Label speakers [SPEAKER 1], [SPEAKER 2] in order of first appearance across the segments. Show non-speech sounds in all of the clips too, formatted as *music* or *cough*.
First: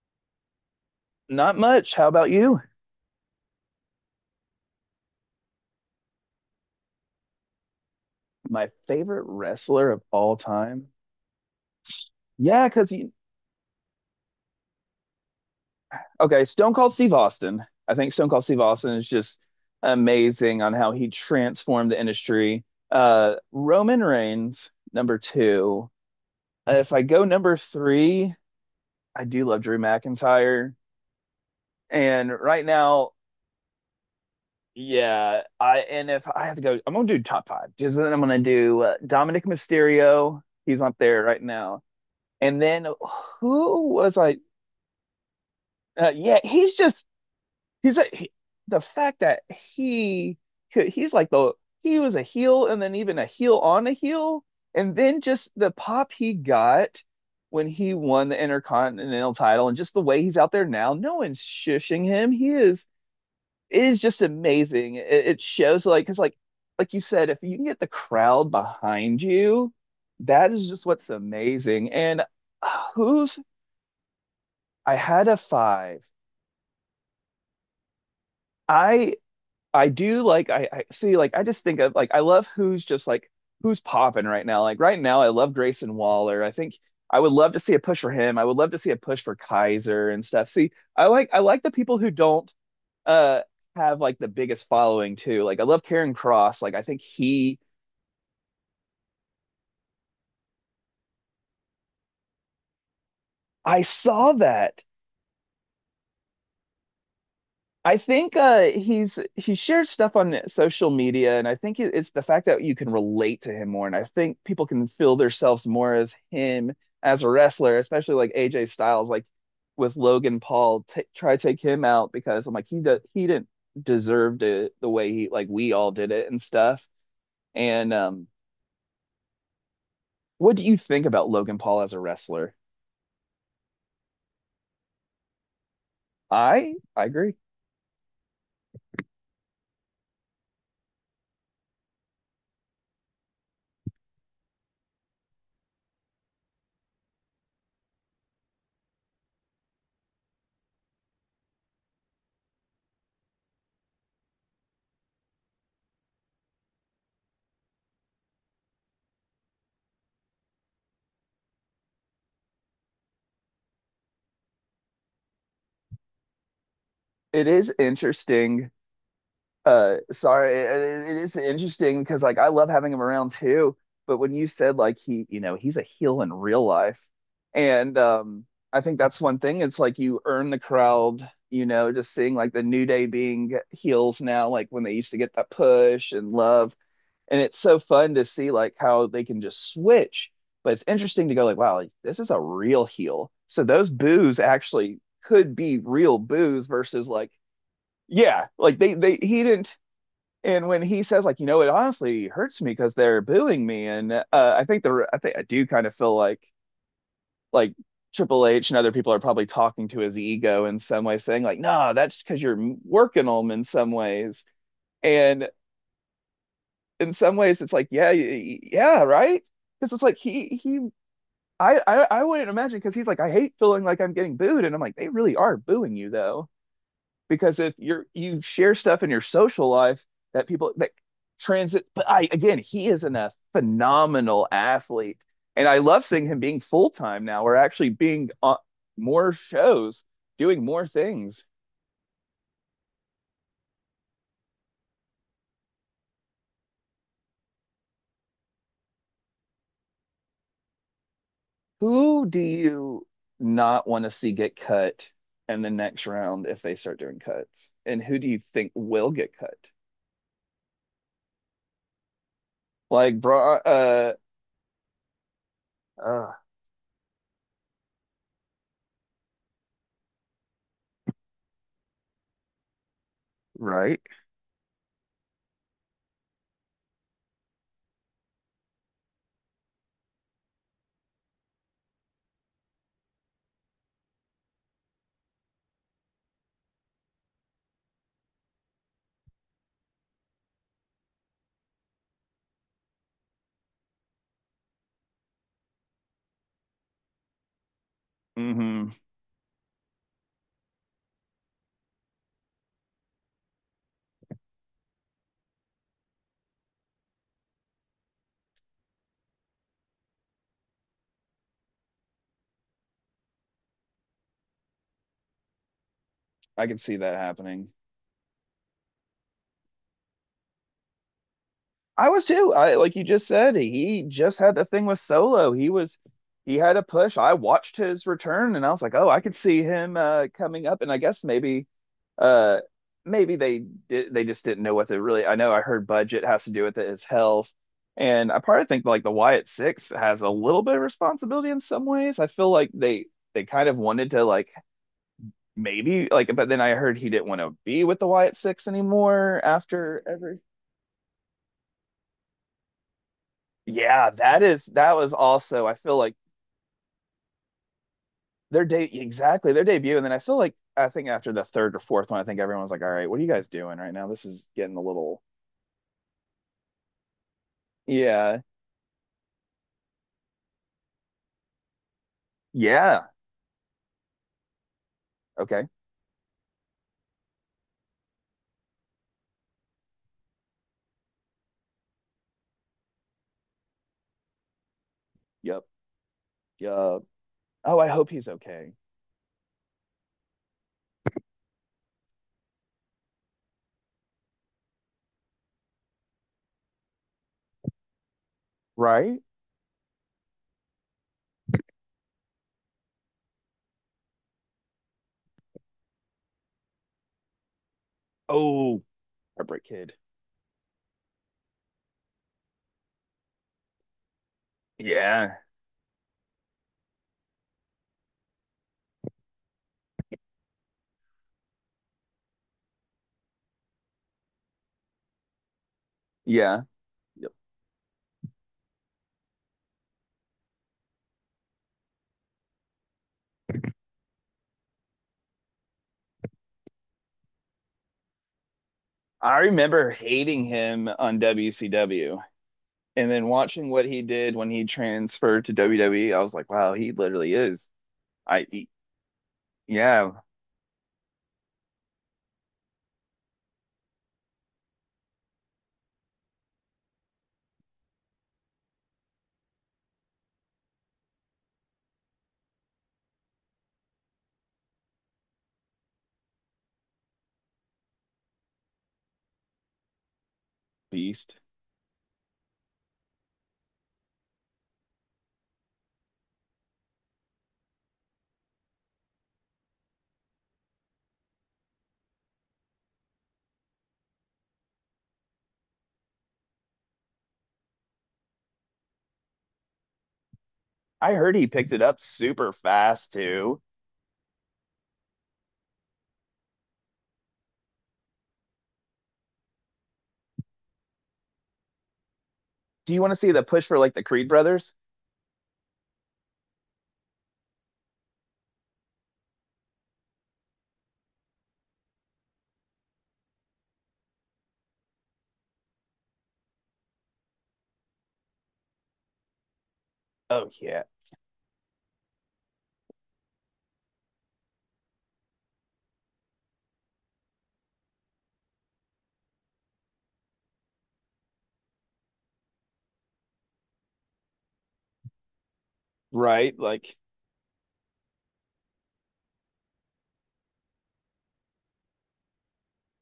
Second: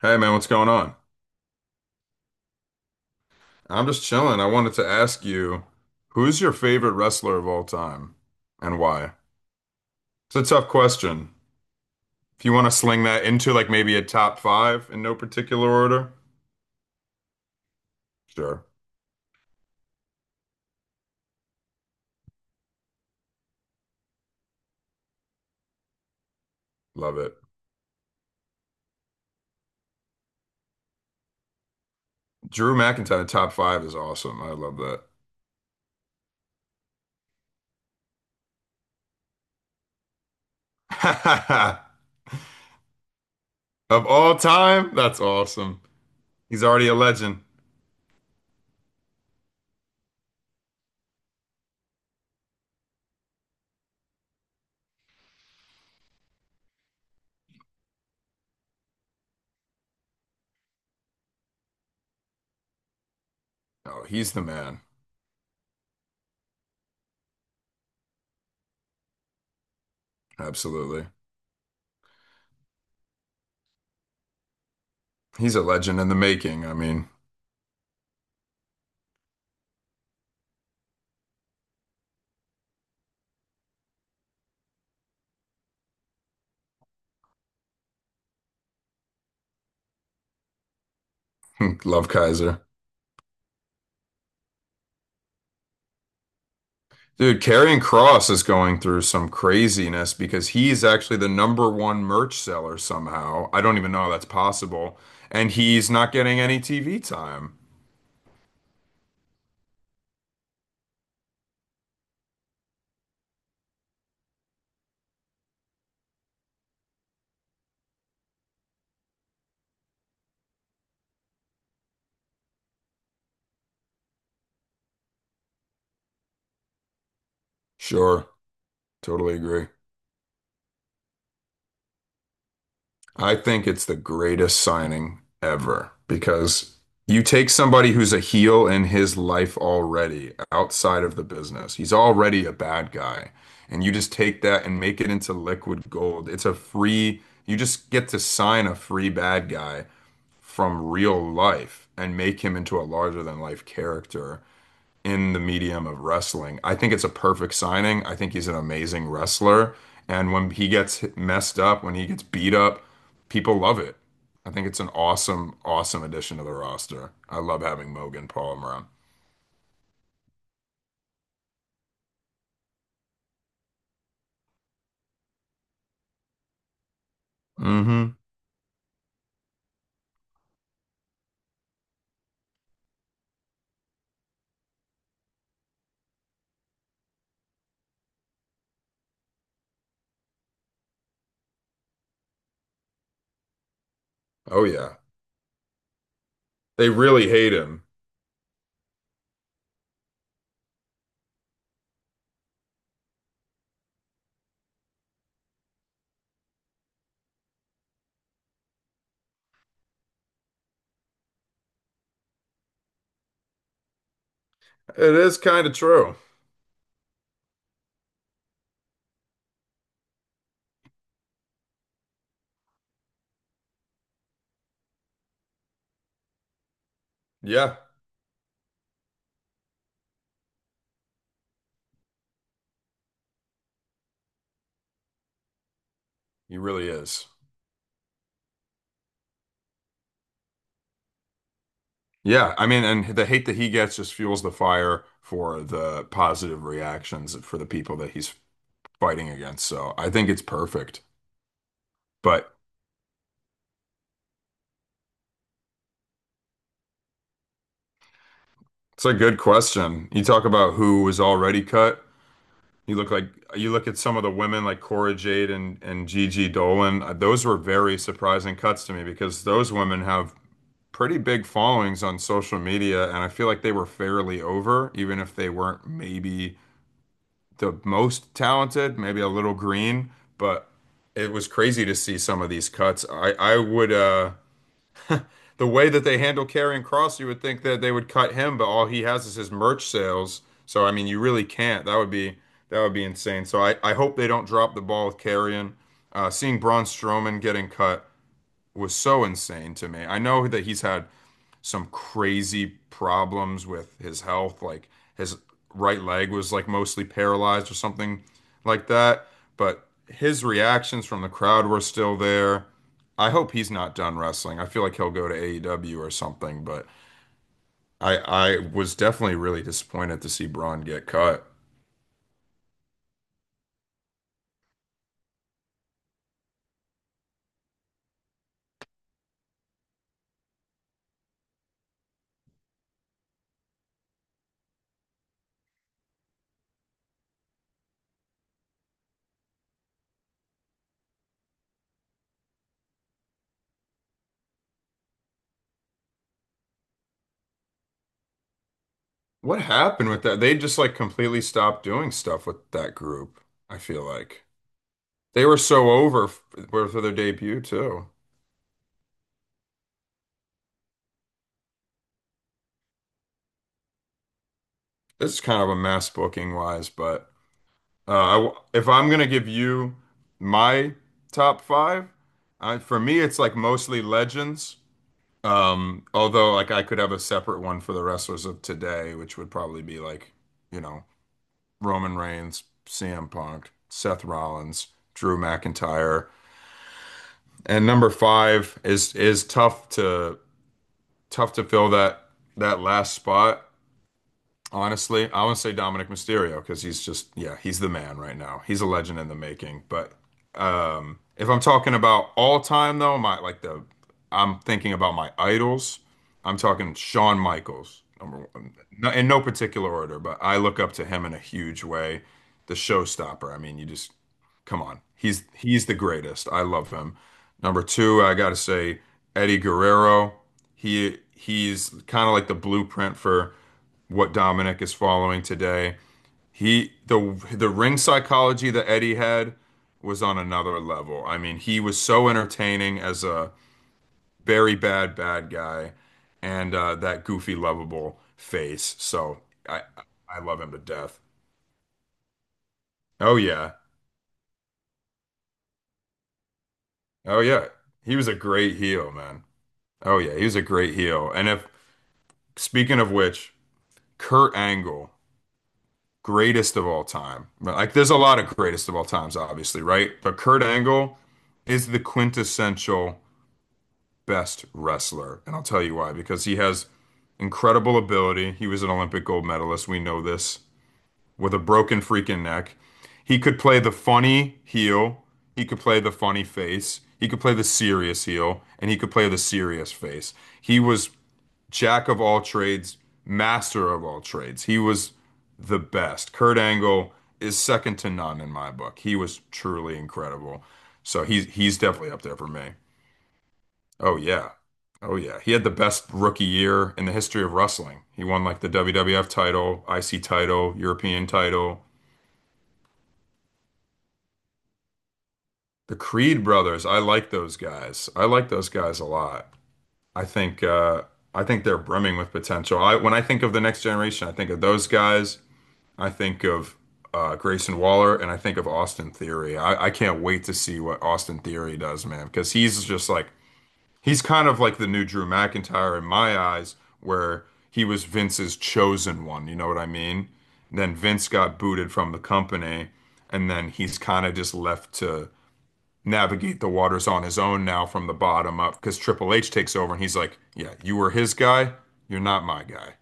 [SPEAKER 1] Hey man, what's going on?
[SPEAKER 2] Not much. How about you?
[SPEAKER 1] I'm just chilling. I wanted to ask you, who's your favorite wrestler of all time
[SPEAKER 2] My
[SPEAKER 1] and why?
[SPEAKER 2] favorite wrestler of all
[SPEAKER 1] It's a tough
[SPEAKER 2] time?
[SPEAKER 1] question. If you want
[SPEAKER 2] Yeah,
[SPEAKER 1] to
[SPEAKER 2] because
[SPEAKER 1] sling
[SPEAKER 2] you,
[SPEAKER 1] that into like maybe a top five in no particular order,
[SPEAKER 2] okay, Stone Cold Steve Austin. I think Stone Cold Steve
[SPEAKER 1] sure.
[SPEAKER 2] Austin is just amazing on how he transformed the industry. Roman Reigns, number two. If I
[SPEAKER 1] Love
[SPEAKER 2] go
[SPEAKER 1] it.
[SPEAKER 2] number three, I do love Drew McIntyre. And right
[SPEAKER 1] Drew
[SPEAKER 2] now,
[SPEAKER 1] McIntyre, top five is awesome. I love
[SPEAKER 2] yeah, I and if I have to go, I'm gonna do top five. Just then I'm gonna do Dominic Mysterio. He's up there right
[SPEAKER 1] that.
[SPEAKER 2] now.
[SPEAKER 1] *laughs*
[SPEAKER 2] And then who
[SPEAKER 1] Of
[SPEAKER 2] was
[SPEAKER 1] all
[SPEAKER 2] like,
[SPEAKER 1] time? That's awesome.
[SPEAKER 2] yeah,
[SPEAKER 1] He's already a legend.
[SPEAKER 2] he's a, he- the fact that he he's like the he was a heel and then even a heel on a heel, and then just the pop he got when he won the Intercontinental title and just the way he's out there now, no one's shushing him. He is it is
[SPEAKER 1] Oh,
[SPEAKER 2] just
[SPEAKER 1] he's the man.
[SPEAKER 2] amazing. It shows like because like you said, if you can get the crowd behind you, that is just
[SPEAKER 1] Absolutely.
[SPEAKER 2] what's amazing. And who's I had a
[SPEAKER 1] He's a legend
[SPEAKER 2] five.
[SPEAKER 1] in the making. I mean,
[SPEAKER 2] I I see I just think of I love who's popping right now. Like right now, I love Grayson Waller. I think I would love to see a push for him. I would love to see a push for Kaiser and stuff. See, I like the
[SPEAKER 1] *laughs*
[SPEAKER 2] people
[SPEAKER 1] love
[SPEAKER 2] who don't
[SPEAKER 1] Kaiser.
[SPEAKER 2] uh have like the biggest following too. Like I love Karen Cross.
[SPEAKER 1] Dude, Karrion Cross is going through some craziness because he's actually the number one merch seller somehow. I don't
[SPEAKER 2] I
[SPEAKER 1] even know how that's
[SPEAKER 2] saw that.
[SPEAKER 1] possible. And he's not getting any TV time.
[SPEAKER 2] I think he shares stuff on social media, and I think it's the fact that you can relate to him more, and I think people can feel themselves more as him as a wrestler, especially like AJ Styles, like with Logan Paul, t try to take him out because I'm like he didn't deserve it the way he like we all did it and stuff. And
[SPEAKER 1] Sure, totally agree.
[SPEAKER 2] What do you think about Logan Paul as a wrestler?
[SPEAKER 1] I think it's the greatest signing ever
[SPEAKER 2] I
[SPEAKER 1] because
[SPEAKER 2] I
[SPEAKER 1] you
[SPEAKER 2] agree.
[SPEAKER 1] take somebody who's a heel in his life already outside of the business. He's already a bad guy. And you just take that and make it into liquid gold. It's a free, you just get to sign a free bad guy from real life and make him into a larger than life character in the medium of wrestling. I think it's a perfect signing. I think he's an amazing wrestler. And when he gets messed up, when he gets beat up, people love it. I think it's an awesome, awesome addition to the roster. I
[SPEAKER 2] It
[SPEAKER 1] love
[SPEAKER 2] is
[SPEAKER 1] having Mogan Paul
[SPEAKER 2] interesting
[SPEAKER 1] around.
[SPEAKER 2] Uh, sorry, it, it is interesting because like I love having him around too. But when you said like you know, he's a heel in real life, and
[SPEAKER 1] Hmm.
[SPEAKER 2] I think that's one thing. It's like you earn the crowd, you know, just seeing like the New Day being heels now, like when they used to get that push and love, and it's so fun to see like how they can just switch. But it's interesting to go like, wow, like, this is a real heel. So those boos
[SPEAKER 1] Oh, yeah.
[SPEAKER 2] actually could be real boos
[SPEAKER 1] They
[SPEAKER 2] versus
[SPEAKER 1] really
[SPEAKER 2] like.
[SPEAKER 1] hate him.
[SPEAKER 2] Yeah, like they he didn't and when he says, like, you know, it honestly hurts me because they're booing me, and I think I do kind of feel like like Triple H and other people are probably talking to his ego in some way, saying like, no, that's because you're working them in some ways,
[SPEAKER 1] It is
[SPEAKER 2] and
[SPEAKER 1] kind of true.
[SPEAKER 2] in some ways it's like, yeah, yeah, right, because it's like I wouldn't imagine because he's like, I hate feeling like I'm getting booed, and I'm like, they really are booing you though. Because if
[SPEAKER 1] Yeah,
[SPEAKER 2] you're you share stuff in your social life that people that transit, but I again he is a phenomenal athlete, and I love seeing him
[SPEAKER 1] he
[SPEAKER 2] being full
[SPEAKER 1] really
[SPEAKER 2] time
[SPEAKER 1] is.
[SPEAKER 2] now or actually being on more shows doing more things.
[SPEAKER 1] Yeah, I mean, and the hate that he gets just fuels the fire for the positive reactions for the people that he's fighting against. So I think it's perfect.
[SPEAKER 2] Who do
[SPEAKER 1] But
[SPEAKER 2] you not want to see get cut in the next round if they start doing cuts, and who do you think
[SPEAKER 1] it's
[SPEAKER 2] will
[SPEAKER 1] a
[SPEAKER 2] get
[SPEAKER 1] good
[SPEAKER 2] cut?
[SPEAKER 1] question. You talk about who was already cut. You look
[SPEAKER 2] Like
[SPEAKER 1] like
[SPEAKER 2] bra
[SPEAKER 1] you look at some of the women like Cora Jade and
[SPEAKER 2] uh
[SPEAKER 1] Gigi Dolan. Those were very surprising cuts to me because those women have pretty big followings on social media, and I feel like they were
[SPEAKER 2] right.
[SPEAKER 1] fairly over, even if they weren't maybe the most talented, maybe a little green, but it was crazy to see some of these cuts. I would the way that they handle Karrion Cross, you would think that they would cut him, but all he has is his merch sales. So I mean, you really can't. That would be insane. So I hope they don't drop the ball with Karrion. Seeing Braun Strowman getting cut
[SPEAKER 2] Mm-hmm.
[SPEAKER 1] was so insane to me. I know that he's had some crazy problems with his health. Like his right leg was like mostly paralyzed or something like that. But his reactions from the crowd were still there. I hope he's not done wrestling. I feel like he'll go to AEW or something,
[SPEAKER 2] I can
[SPEAKER 1] but
[SPEAKER 2] see that happening.
[SPEAKER 1] I was definitely really disappointed to see Braun get cut.
[SPEAKER 2] I was too. I like you just said, he just had the thing with Solo. He had a push. I watched his return and I was like, "Oh, I could see him coming up." And I guess maybe uh maybe they just didn't know what to really. I know I heard budget has to do with it, his health. And I probably think like the Wyatt Six has a little bit of responsibility in some ways. I feel like they kind of wanted to like maybe like but then I heard he didn't want to be with the Wyatt Six anymore
[SPEAKER 1] What
[SPEAKER 2] after
[SPEAKER 1] happened with
[SPEAKER 2] every.
[SPEAKER 1] that? They just like completely stopped doing stuff with that group. I feel like
[SPEAKER 2] That was
[SPEAKER 1] they were
[SPEAKER 2] also I
[SPEAKER 1] so
[SPEAKER 2] feel like
[SPEAKER 1] over for their debut too.
[SPEAKER 2] their day exactly their debut, and then I feel like I think after the third or fourth one, I think everyone's like, "All right, what are you guys doing right now? This is getting a little.
[SPEAKER 1] This is kind of a mess booking wise. But I
[SPEAKER 2] Yeah,
[SPEAKER 1] w if I'm gonna give you my top five, for
[SPEAKER 2] yeah,
[SPEAKER 1] me it's like mostly legends.
[SPEAKER 2] okay,
[SPEAKER 1] Although like I could have a separate one for the wrestlers of today, which would probably be like, you know, Roman Reigns, CM Punk, Seth Rollins, Drew
[SPEAKER 2] yep,
[SPEAKER 1] McIntyre.
[SPEAKER 2] yep. Oh, I
[SPEAKER 1] And
[SPEAKER 2] hope
[SPEAKER 1] number
[SPEAKER 2] he's okay,
[SPEAKER 1] five is tough to fill that last spot. Honestly, I want to say Dominic Mysterio because he's just, yeah, he's the man right now. He's a legend
[SPEAKER 2] right?
[SPEAKER 1] in the making. But if I'm talking about all time though, my like the I'm thinking about my idols. I'm talking Shawn Michaels, number one,
[SPEAKER 2] Oh,
[SPEAKER 1] no, in no
[SPEAKER 2] Heartbreak
[SPEAKER 1] particular
[SPEAKER 2] Kid.
[SPEAKER 1] order, but I look up to him in a huge way. The showstopper. I mean, you just come on.
[SPEAKER 2] Yeah,
[SPEAKER 1] He's the greatest. I love him. Number two, I gotta say Eddie Guerrero. He's kind of like the blueprint for what Dominic is following today.
[SPEAKER 2] yeah,
[SPEAKER 1] He
[SPEAKER 2] yep.
[SPEAKER 1] the ring psychology that Eddie had was on another level. I mean, he was so entertaining as a very bad bad guy, and that goofy lovable face.
[SPEAKER 2] I
[SPEAKER 1] So I
[SPEAKER 2] remember
[SPEAKER 1] I
[SPEAKER 2] hating
[SPEAKER 1] love him to
[SPEAKER 2] him on
[SPEAKER 1] death.
[SPEAKER 2] WCW, and then
[SPEAKER 1] Oh
[SPEAKER 2] watching
[SPEAKER 1] yeah,
[SPEAKER 2] what he did when he transferred to WWE. I was like, "Wow, he literally
[SPEAKER 1] oh yeah.
[SPEAKER 2] is
[SPEAKER 1] He was a
[SPEAKER 2] I he,
[SPEAKER 1] great heel, man.
[SPEAKER 2] yeah,
[SPEAKER 1] Oh yeah, he was a great heel. And if speaking of which, Kurt Angle, greatest of all time. But, like, there's a lot of greatest of all times, obviously, right? But Kurt Angle is the quintessential best wrestler. And I'll tell you why, because he has incredible ability. He was an Olympic gold medalist. We know this
[SPEAKER 2] beast."
[SPEAKER 1] with a broken freaking neck. He could play the funny heel, he could play the funny face, he could play the serious heel, and he could play the serious face. He was jack of all trades, master of all trades. He was the best. Kurt Angle is second to none in my book. He was truly incredible.
[SPEAKER 2] I
[SPEAKER 1] So
[SPEAKER 2] heard
[SPEAKER 1] he's
[SPEAKER 2] he picked
[SPEAKER 1] he's
[SPEAKER 2] it up
[SPEAKER 1] definitely up there for
[SPEAKER 2] super
[SPEAKER 1] me.
[SPEAKER 2] fast too.
[SPEAKER 1] Oh yeah. Oh yeah. He had the best rookie year in the history of wrestling. He won like the WWF title, IC title, European title.
[SPEAKER 2] Do you want to see the push for like the Creed brothers?
[SPEAKER 1] The Creed brothers, I like those guys. I like those guys a lot. I think uh I think they're brimming with potential. I when I think of the next generation, I think of those guys. I think of Grayson Waller and I think of Austin Theory. I can't wait
[SPEAKER 2] Oh
[SPEAKER 1] to see
[SPEAKER 2] yeah,
[SPEAKER 1] what Austin Theory does, man, because he's kind of like the new Drew McIntyre in my eyes, where he was Vince's chosen one. You know what I mean? And then Vince got booted from the company, and then he's kind of just left to
[SPEAKER 2] right.
[SPEAKER 1] navigate the waters on his own now from the bottom up because Triple H takes over and he's like, "Yeah, you were his guy. You're not my guy.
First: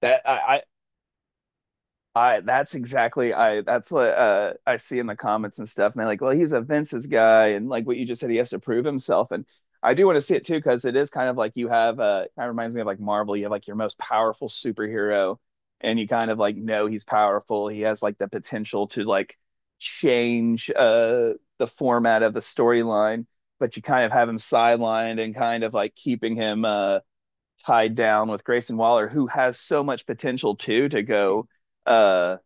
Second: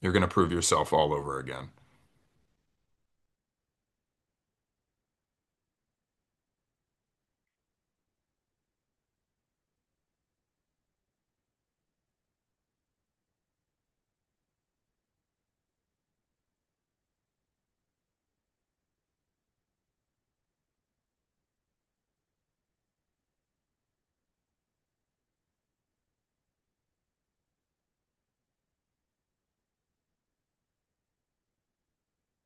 [SPEAKER 1] You're going
[SPEAKER 2] that.
[SPEAKER 1] to prove
[SPEAKER 2] I
[SPEAKER 1] yourself all over again."
[SPEAKER 2] that's exactly I that's what I see in the comments and stuff. And they're like, well, he's a Vince's guy, and like what you just said, he has to prove himself. And I do want to see it too, because it is kind of like you have kind of reminds me of like Marvel. You have like your most powerful superhero, and you kind of like know he's powerful. He has like the potential to like change the format of the storyline, but you kind of have him sidelined and kind of like keeping him tied down with Grayson Waller, who has so much potential too to go uh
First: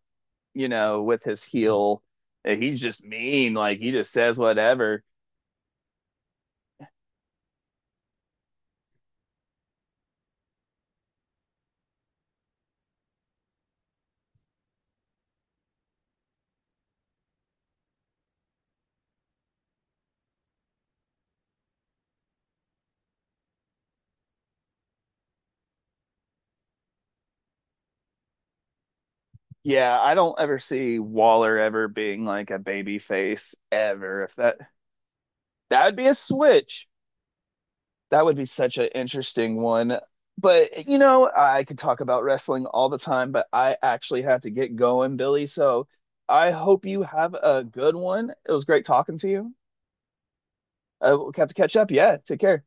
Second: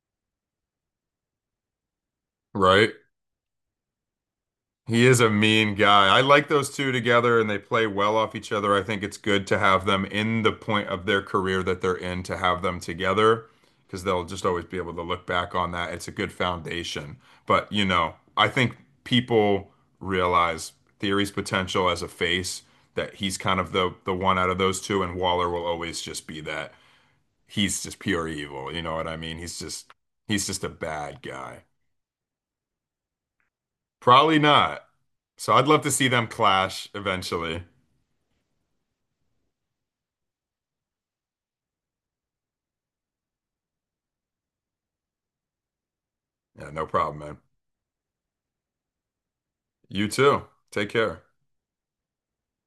[SPEAKER 2] you know, with his heel. He's
[SPEAKER 1] Right?
[SPEAKER 2] just mean, like he just says whatever.
[SPEAKER 1] He is a mean guy. I like those two together and they play well off each other. I think it's good to have them in the point of their career that they're in to have them together because they'll just always be able to look back on that. It's a good foundation. But, I think people realize Theory's potential as a face that he's kind of the one out of those two and Waller will always just be that. He's just pure evil, you know what I mean? He's just
[SPEAKER 2] Yeah, I don't
[SPEAKER 1] he's
[SPEAKER 2] ever
[SPEAKER 1] just a
[SPEAKER 2] see
[SPEAKER 1] bad
[SPEAKER 2] Waller
[SPEAKER 1] guy.
[SPEAKER 2] ever being like a baby face ever. If
[SPEAKER 1] Probably
[SPEAKER 2] that
[SPEAKER 1] not. So I'd love
[SPEAKER 2] That
[SPEAKER 1] to
[SPEAKER 2] would be
[SPEAKER 1] see
[SPEAKER 2] a
[SPEAKER 1] them
[SPEAKER 2] switch.
[SPEAKER 1] clash eventually.
[SPEAKER 2] That would be such an interesting one. But you know, I could talk about wrestling all the time, but I actually have to get going, Billy. So I
[SPEAKER 1] Yeah,
[SPEAKER 2] hope
[SPEAKER 1] no
[SPEAKER 2] you
[SPEAKER 1] problem,
[SPEAKER 2] have
[SPEAKER 1] man.
[SPEAKER 2] a good one. It was great talking to you.
[SPEAKER 1] You too. Take care.
[SPEAKER 2] We'll have to catch up. Yeah, take care.